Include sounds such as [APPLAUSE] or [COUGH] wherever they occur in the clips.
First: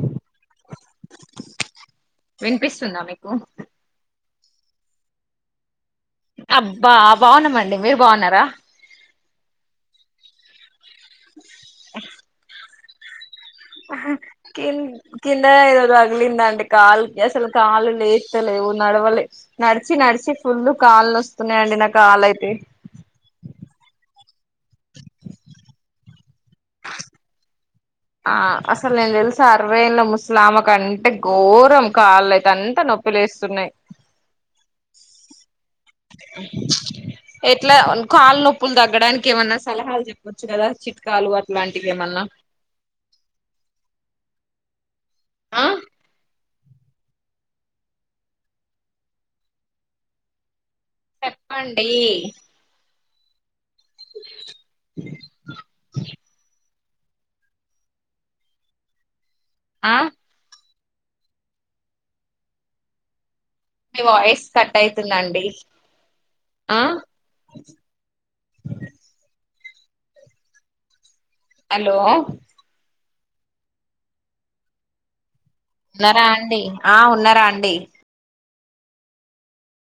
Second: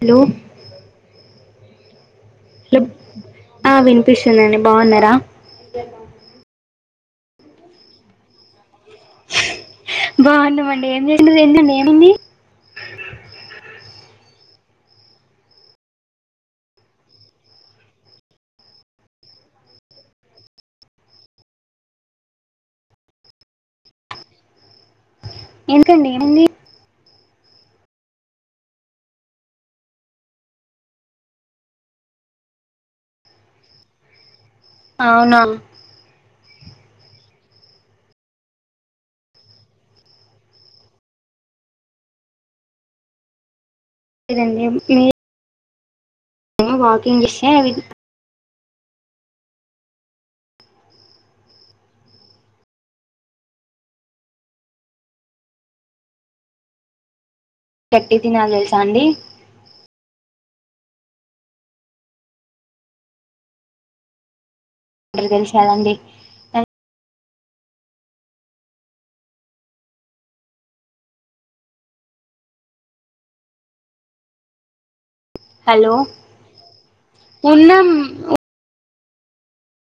Hello hello విన్పిస్తుందా మీకు ఆ విన్పిసుందండి బావున్నారా అబ్బా బావున్నామండి మీరు బావున్నారా బావున్నామండి ఏం జే కేన్ కింద ఇదో రగిలింది అండి కాల్ కి అసలు కాలు లేవత్తలేవు నడవాలే నడిచి నడిచి ఫుల్ కాళ్లు నోస్తున్నాయండి నా కాళ్లు అయితే ఎందుకండి ఏమైంది ఆ అసలు నేను తెలుసా అరవై ఎన్ల ముస్లామా కంటే ఘోరం కాళ్ళ అయితే అంతా నొప్ప ప్పులేస్తున్నాయి అవునా ఎట్లా వన్ కాళ్లు నొప్పులు తగ్గడానికి ఏమన్నా సలహాలు జెప్పు గదా చిట్కాలు అట్లాంటివి ఏమన్నా నన్నె మో మీర్ ఆ ఏమో వాకింగ్ చెస్తె అవి చెప్పండీ గట్టిగ్ తినాలి తెల్సా అండి ఆ మీ వాయిస్ కట్ వాటర్ అయితుందండి తెలుసా అండి ఆ హలో హలో ఉన్నారా అండి ఆ ఉన్నారా అండి ఉన్నాం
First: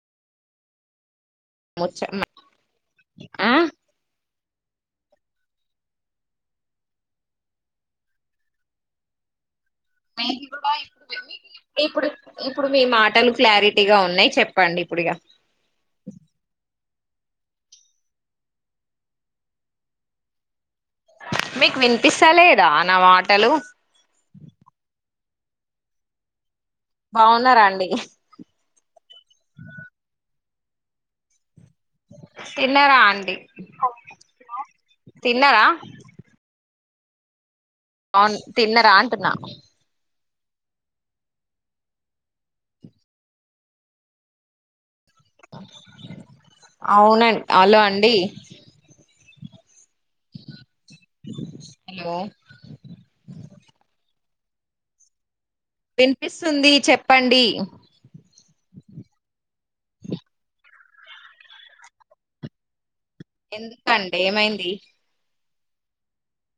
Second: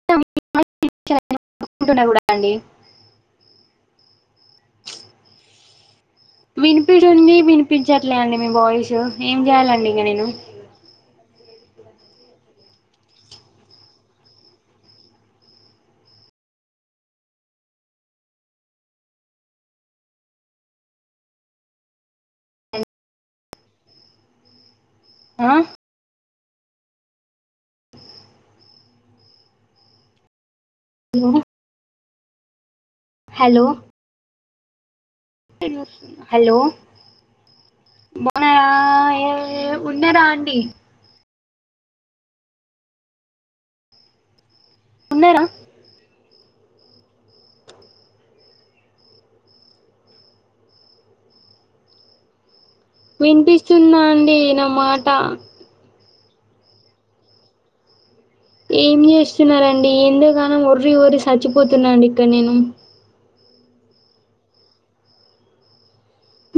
[UNINTELLIGIBLE] ముచ్చ గూడా అండీ ఆ వినిపించింది వినిపించట్లే అండి మీ వాయిస్ ఏం చేయాలండి ఇగ నేను మీది ఇప్పుడు మీ మాటలు క్లారిటీగా ఉన్నాయి చెప్పండి ఇప్పుడు ఇగ మీకు వినిపిస్తలేదా నా మాటలు ఆ బావున్నారా అండి మ్ తిన్నారా అం హలో తిన్నారా హలో అవును తిన్నరా అంటున్నా బావు ఉన్నారా అండి ఉన్నారా అవునండి అలో అండి హలో వినిపిస్తుందా అండి నా మాటా వినిపిస్తుంది చెప్పండి ఏం చేస్తున్నరండి ఎందోగానం ఒర్రి ఒర్రి సచ్చిపోతున్నా అండి ఇక్కడ నేను ఎందుకండి ఏమైంది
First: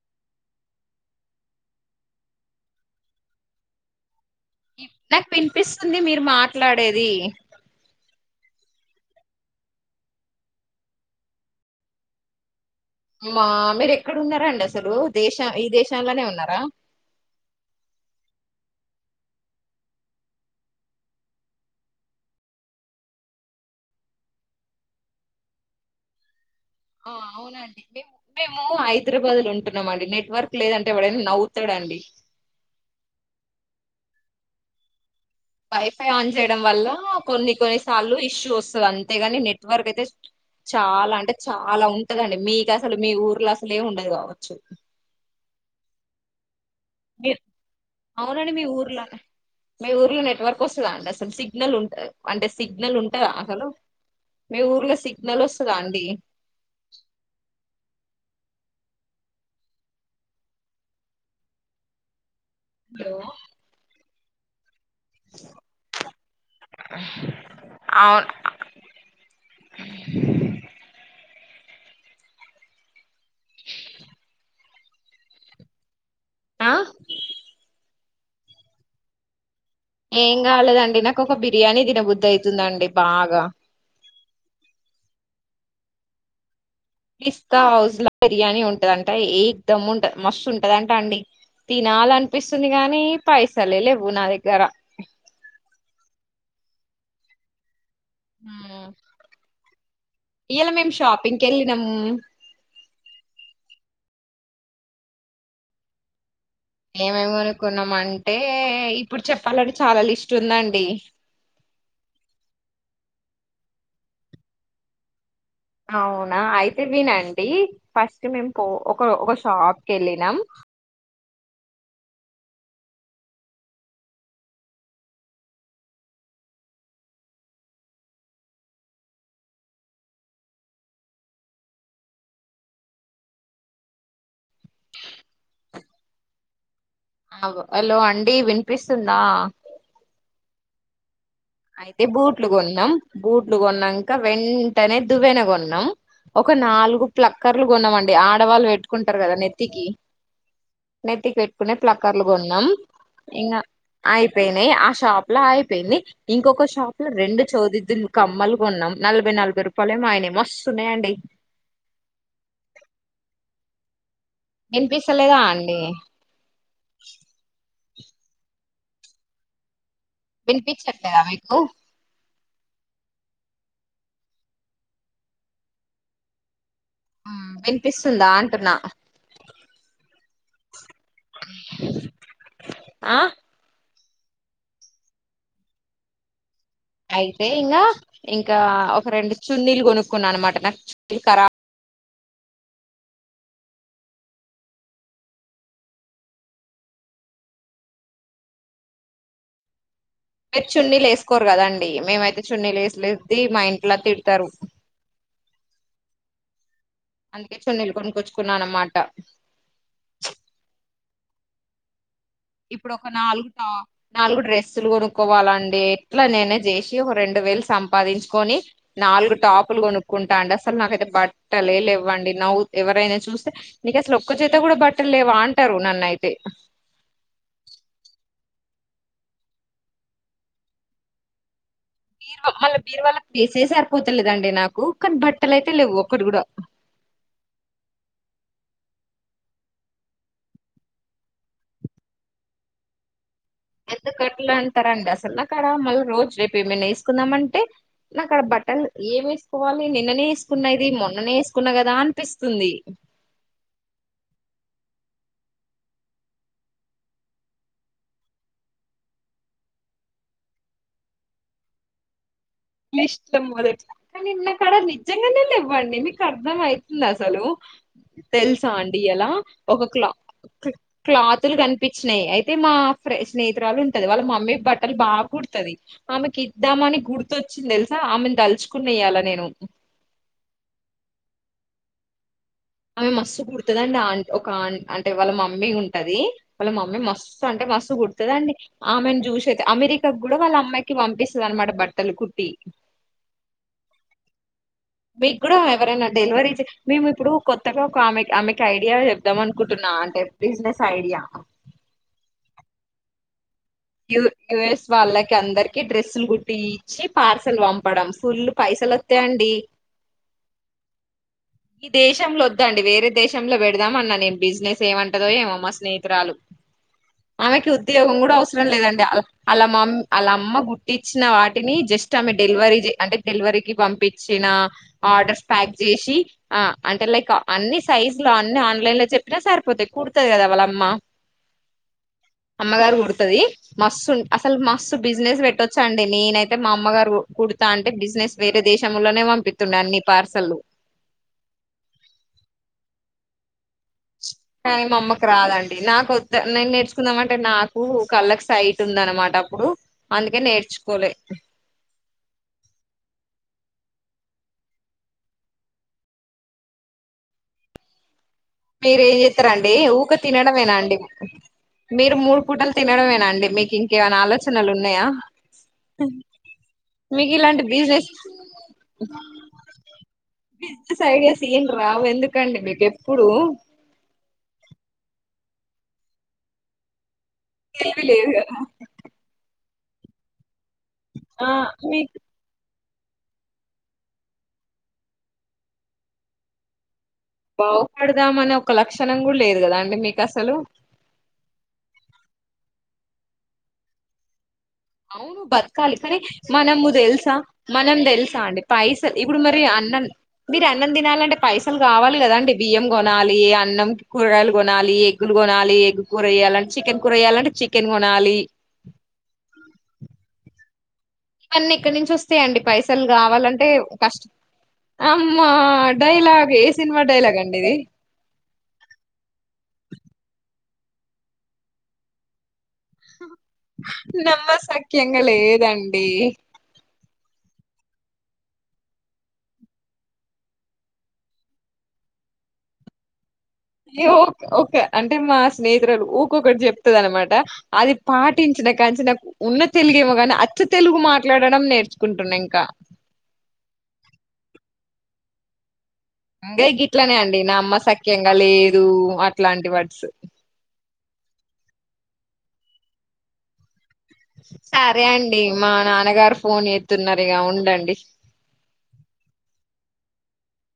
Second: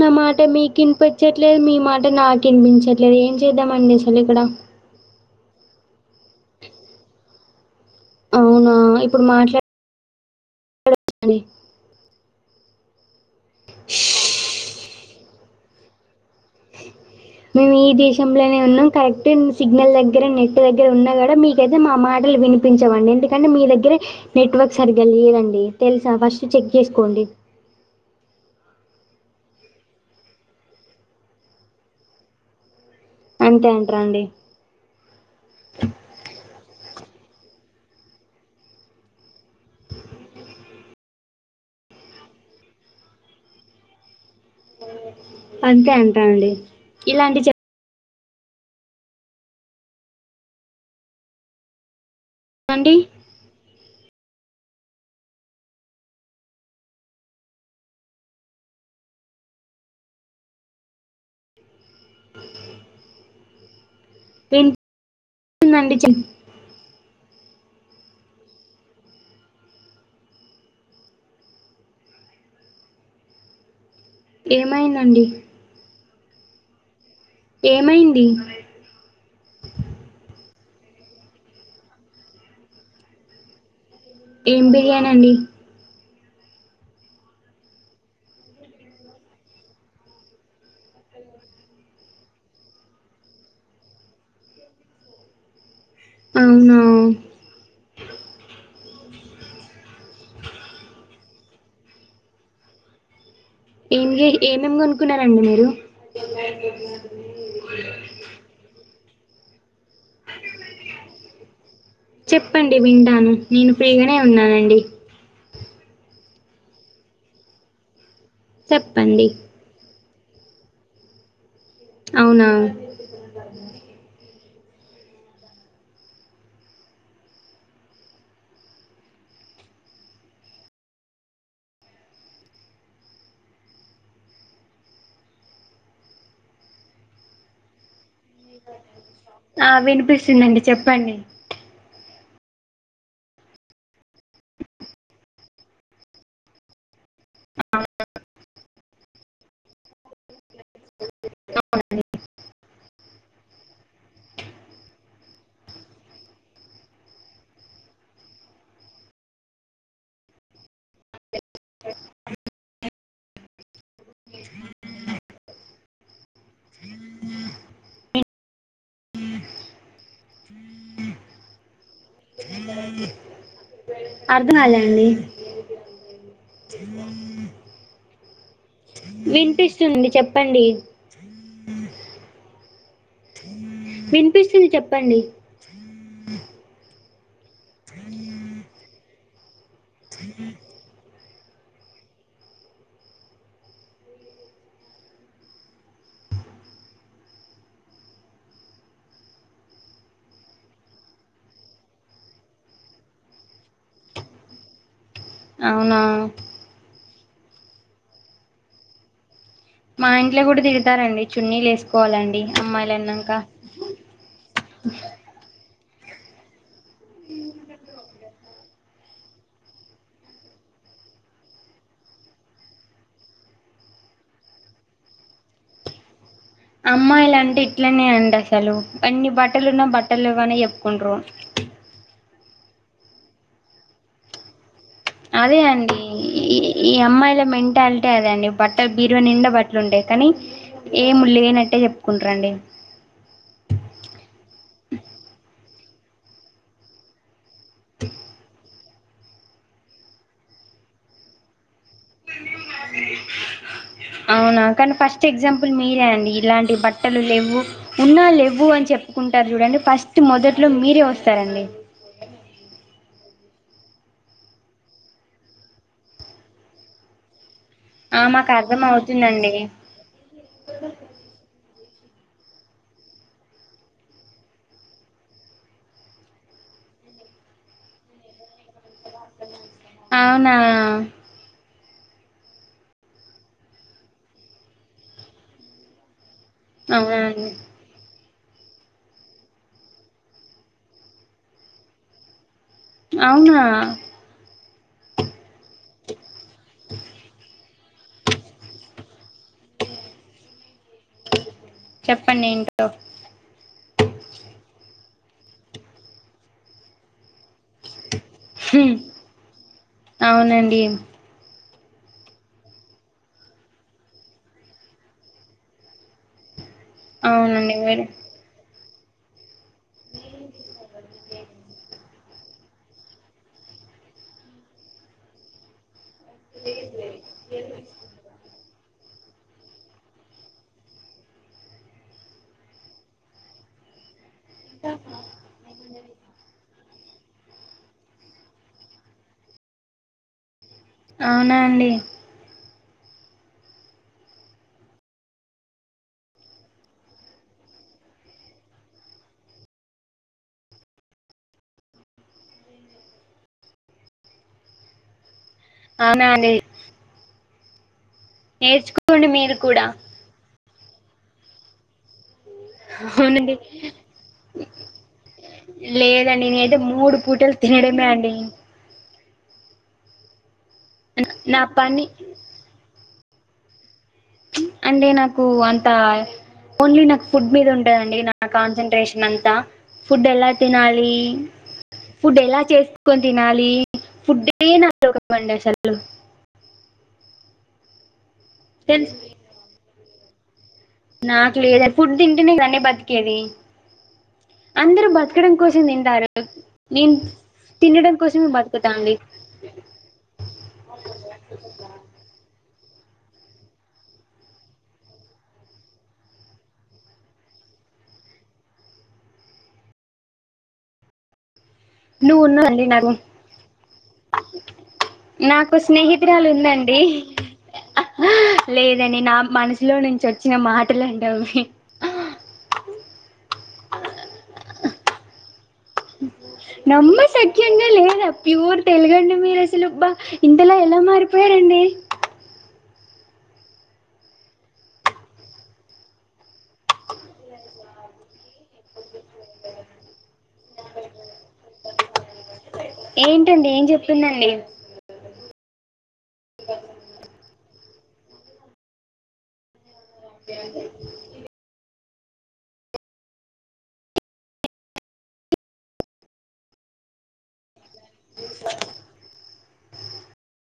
నా మాట మీకినిపించట్లేదు మీ మాట నాకినిపించట్లేదు ఏం చేద్దామండి అసలు ఇక్కడ నాకు వినిపిస్తుంది మీరు మాట్లాడేది అవునా ఇప్పుడు మాట్లాడ ండి మా మ్ మీరు ఎక్కడ ఉన్నారా అండి అసలు దేశ ఈ దేశాంలోనే ఉన్నారా మీ దేశంలోనే ఉన్నాం కరెక్ట్ సిగ్నల్ దగ్గర నెట్ దగ్గర ఉన్నా కూడా మీక అయితే మా మాటలు వినిపి పించవండి ఎందుకంటే మీ దగ్గరె నెట్వర్క్ సరిగ్గా లేదండి తెల్సా ఫస్ట్ చెక్ చేసుకో ఆ అవునండికే మేము హైదరాబాద్ లో ఉంటున్నామండి, నెట్వర్క్ లేదంటే ఎవడైనా నవ్వుతడండి. అంతే అంట్రండి. వైఫై ఆన్ జేయడం వల్ల కొన్ని కొన్ని సార్లు ఇష్యూ ఒస్తది అంతేగాని, నెట్వర్క్ అయితే చాలా అంటే చాలా ఉంటదండి, మీకసలు మీ ఊర్లో అసలే ఉండది కావచ్చు. అంతే అంటారండి. గివ్ అవునండి మీ ఊర్ల, మీ ఊర్లో నెట్వర్క్ ఒస్తద అండి అసలు, సిగ్నల్ ఉంట అంటే చెప్పండి సిగ్నల్ ఉంటందా అసలు, మీ ఊర్లో సిగ్నల్ ఒస్తదా అండి. లో విన్ [UNINTELLIGIBLE] దండి చెప్ అవున్ ఏమైందండి ఆ ఏమైంది ఏం గాలేదండి, నాకు ఒక బిర్యానీ తినబుద్ది అయితుందండి బాగా. ఏం బిర్యానండి. పిస్తా హౌస్ ల బిర్యానీ ఉంటదంట ఏక్ దమ్ ఉంటంద్, మస్తు ఉంటదంట అండి తినాలన్ పిస్తుంది గాని, పైసలే లెవ్వు నా దగ్గర్ అవునా ఉమ్మ్ ఇయ్యాలా మేము షాపింగ్ కెళ్ళినామ్ ఏం జే ఏమేం కొనుకున్నారండి మీరు ఏమేమ్ గొనుకున్నాం అంటే, ఇప్పుడు చెప్పాలంటే చాలా లిస్ట్ ఉందండి. చెప్పండి వింటాను, నేను ఫ్రీగానే ఉన్నానండి. అవునా అయితే వినండి, ఫస్ట్ మేము పో ఒక చెప్పండి ఒక షాప్ కేళ్ళినాం. అవునా అగో హలో అండి వినిపిస్తుందా. ఆ వినిపిస్తుందండి చెప్పండి. అయితే బూట్లు గొన్నాం, బూట్లు గొన్నంక వెంటనే దువ్వేన గొన్నాం. ఒక నాలుగు ప్లక్కర్లు కొన్నామండి ఆడవాళ్ళు పెట్టుకుంటారు కదా నెత్తికి. నెత్తి పెట్టుకునే ప్లకర్లు గొన్నాం. ఇంగా అయిపోయినాయి, ఆ షాప్ లో అయిపోయింది. ఇంకొక షాప్ లో రెండు చోవ్ దిద్దులు కమ్మలు కొన్నాం నలభై, నలభై రూపాయలే ఏమో అయినాయి, మస్తున్నాయండి. ఇన్పిస్తలేదాఅండి విన్పిచ్చట్లేదా మీకు. అర్ధంకాలే అండి ఆ వినిపిస్తుందా అంటున్నా వినిపిస్తుంది చెప్పండి ఆ వినిపిస్తుంది చెప్పండి అయితే ఇంగా, ఇంకా ఒక రెండు చున్నీలు కొనుక్కున్నా అన్నమాట నా చున్నీలు కరాబ్ మీరు చున్నీలు ఏసుకోరు కదండి, మేమైతే చున్నీలే లేస్ లేస్, ది మా ఇంట్లో తిడతారు. అవునా అందుకే చున్నీల్ గొనుకోచ్చుకున్న అనమాట మా ఇంట్లో గూడ దిడుతారండి చున్నీలేస్కోవాలండి ఇప్పుడు ఒక నాల్గు టా నాలుగు డ్రెస్సులు గొను కోవాలండి ఎట్ల నేనే జేసి ఒగ రెండు వేల్ సంపాదించ్కొని నాలుగు టాపులు గొనుక్కుంటా అండి అస్సల్ నాకైతే బట్టలే లేవ్వండి నవ్వు ఎవరైనా చూస్తే నీకసలు ఒక్క జత గుడ బట్టల్లేవా అంటారు నన్నైతే అమ్మాయిలంటే ఇట్లనే అండి అస్సలు ఎన్ని బట్టలున్నా బట్టల్లెవ్వు అనే ఎప్కుంట్రు బీర్వా మళ్ళ బీర్వాళ్ళొ ప్లేసే జరిపోతలేదండి నాకు కానీ బట్టలు అదే అయితే లేవు అండి ఒక్కటి కూడా ఈ ఈ అమ్మాయిల మెంటాల్టే అదండి బట్టల్ బీర్వా నిండా బట్లుంటాయ్ కనీ ఏమ్ము లేనట్టే జెప్పుకుంట్రండి ఎందుకట్ల అంటారండి అసల్ నాక్కాడ మళ్ళ రోజ్ రేపెమన్న ఏస్కుందామంటే నాకాడ బట్టల్ ఏమేస్కోవాలి నిన్ననే ఏస్కున్న ఇది మొన్ననే ఏస్కున్న గదా అన్పిస్తుంది అవునా కానీ ఫస్ట్ ఎగ్జాంపుల్ మీరే అండి ఇలాంటి బట్టలు లెవ్వు ఉన్నా లెవ్వు అన్ చెప్పుకుంటార్ జూడండి ఫస్టు మొదట్లో మీరే ఒస్తారండి మీస్టం అదెట్ల కానీ నక్కాడ నిజ్జంగానే లేవ్వండి మీకర్ధమైతుంద అసలు ఆ మాకు తెల్సా అర్థం అండి ఎలా అవుతుందండి ఒక క్లా క్లాతులు గన్పిచ్చినాయ్ అయితే మా ఫ్రె స్నేహితురాలుంటది వాళ్ళ మమ్మీ బట్టలు బాగ్ గుడ్తది ఆమెకిద్దామని గుర్తోచ్చింద్ దెల్సా ఆమెను దల్చుకున్న ఇయ్యాల నేను అవునా ఆమె మస్తు గడ్తుందండి ఆంట్ ఒక ఆన్ అంటే వాళ్ళ మమ్మీ ఉంటదీ వాళ్ళ మమ్మీ అవునా అండి మస్తంటే మస్తు గుడు దండి ఆమెను జూషైతే అమెరికాగ్గుడ వాళ్ళ అమ్మాయికి వంపిస్తది అనమాట బట్టలు కుట్టి అవ్నా మీ గ్గుడా ఎవరైనా డెల్వరీ చే మేము ఇప్పుడు కొత్తగా ఒక ఆమె ఆమెకి ఐడియా జెబ్దాము అనుకుంటున్నా అంటే బిజినెస్ ఐడియా చెప్పండేంటో యు యుఎస్ వాళ్ళకి అందర్కి డ్రెస్సులు గుట్టీ చ్చి పార్సల్ వంపడం ఫుల్లు పైసలొత్తైయండి అవునండిమ్ ఈ దేశంలో ఒద్దండి వేరే దేశంలో వెడ్దామన్నా నేను బిజినెస్ ఏమంటదో ఏమో మా స్నేయితురాలు ఆమెకి అవునండి మీరు ఉద్యోగం గూడ అవసరం లేదండి అ అలా మామ్ అలమ్మ గుట్టిచ్చిన వాటిని జస్ట్ ఆమె డెల్వరీ జె అంటే డెల్వరీకిి బంపిచ్చిన ఆర్డర్స్ ప్యాక్ జేసి ఆ అంటే లైక అన్ని సైజ్లొ అన్ని ఆన్ లైన్లో చెప్ రా సర్పోతాయ్ కుడ్తది గదా వాళ్ళ అమ్మ అమ్మగారు గుడ్తది మస్సున్ అస్సల్ మస్తు బిజినెస్ వెట్టొచ్చండి నేనైతే మా అమ్మగారు కుడుతాంటే బిజినెస్ వేరే దేశములోనే వంపిత్తుండే అన్ని పార్సల్లు అవునా అండి కాన్ మా అమ్మకి రాదండి నాకొత్త నేన్ నేర్చుకుందాం అంటే నాకు కళ్ళకి సై ఉంటుంద్ అనమాట అప్పుడు అందుకే నేర్చుకోలే అవునా అండి మీరేం నేర్చుకోండి జేత్తర మీరు అండి కూడా ఊకే తినడం మేనా అండి మీరు మూడు పూటలు తినడమేనా అండి అవునండి మీకింకేమైనా ఆలోచనలు ఉన్నాయా లేద అండి నేనై అయితే మూడు మీకు పూటలు ఇలాంటి తినడమే బిజినెస్ అండి బిజినెస్ ఐడియాస్ నా ఏం పని రావెందుకఅండి మీకు ఎప్పుడు. అంటే నాకూ అంతా ఓన్లీ నాకు ఫుడ్ మీదుంటద తెలివి అండి లేదు నాక్ కదా కాన్సన్ట్రేషన్ అంతా ఫుడ్ ఎలా తినాలి లీ ఆ మీకు ఫుడ్ ఎలా చేస్ కొన్ తినాలి ఫుడ్ ఏ నాతో ఒక [INAUDIBLE] బాగుపడ్ దామ అని ఒక తెలుసు లక్షణం కూడా లేదు కదా అండి మీక్ అసలు నాకు లేదన్ ఫుడ్ తింటేనే గదఅండి బతికేది అందరూ అవును బతకడం కోసం బతకాలి కనీ తింటారు మనము దేల్ నేను సా మనం తినడం తెలుసా కోసమే అండి బతుకుతా అండి పైసల్ ఇప్పుడు మరి అన్నల్ మీరు అన్నం తినాల అంటే పైసల్ కావాలి గదా అండి బియ్యం కొనాలి అన్నం కూరగాయలు కొనాలి గ్గులు కొనాలి ఎగ్గ్ కూర వేయ్యాల అంటే చికెన్ కూర వేయాలంటే చికెన్ కొనాలి అన్ని ఎక్కడి నుంచి నువ్వు వస్తాయ అండి ఉన్నావండి పైసలు నాకు గావాల అంటే కష్టం అమ్మ నాకు డైలాగ్ ఏ సినిమా డైలాగ్ అండి ఇది హ లేద అండి నా మనసులో నుంచి వచ్చిన మాటలు అండి అవి హా నమ్మ సఖ్యంగా లేద అండి నమ్మ సఖ్యంగా లేదా ప్యూర్ తెల్గఅండి మీరు అసలు అబ్బా ఇంతలో ఎలా మారిపోయార అండి ఏ ఏ ఓక అంటే మా స్నేహితురాలు ఊక్కొ ఒక్కటి చెప్త అది అన్ మాట అది పాటించిన కాడ్ నుంచి నాకు ఉన్న తెలుగే ఏమో గాని అచ్చు తెలుగు మాట్లాడడం నేర్చుకు ఉంటున్నా ఇంకా ఏంట అండి ఏమ్ చెప్తున్నార్అండి దేగ్ గిట్లనే అండి నా నమ్మ సఖ్యంగా లేదు అట్లా అంటి వడ్స్ [UNINTELLIGIBLE] సరే అండి మా నాన్నగారు ఫోన్ చేత్తు ఉన్నారు ఇగ ఉండ అండి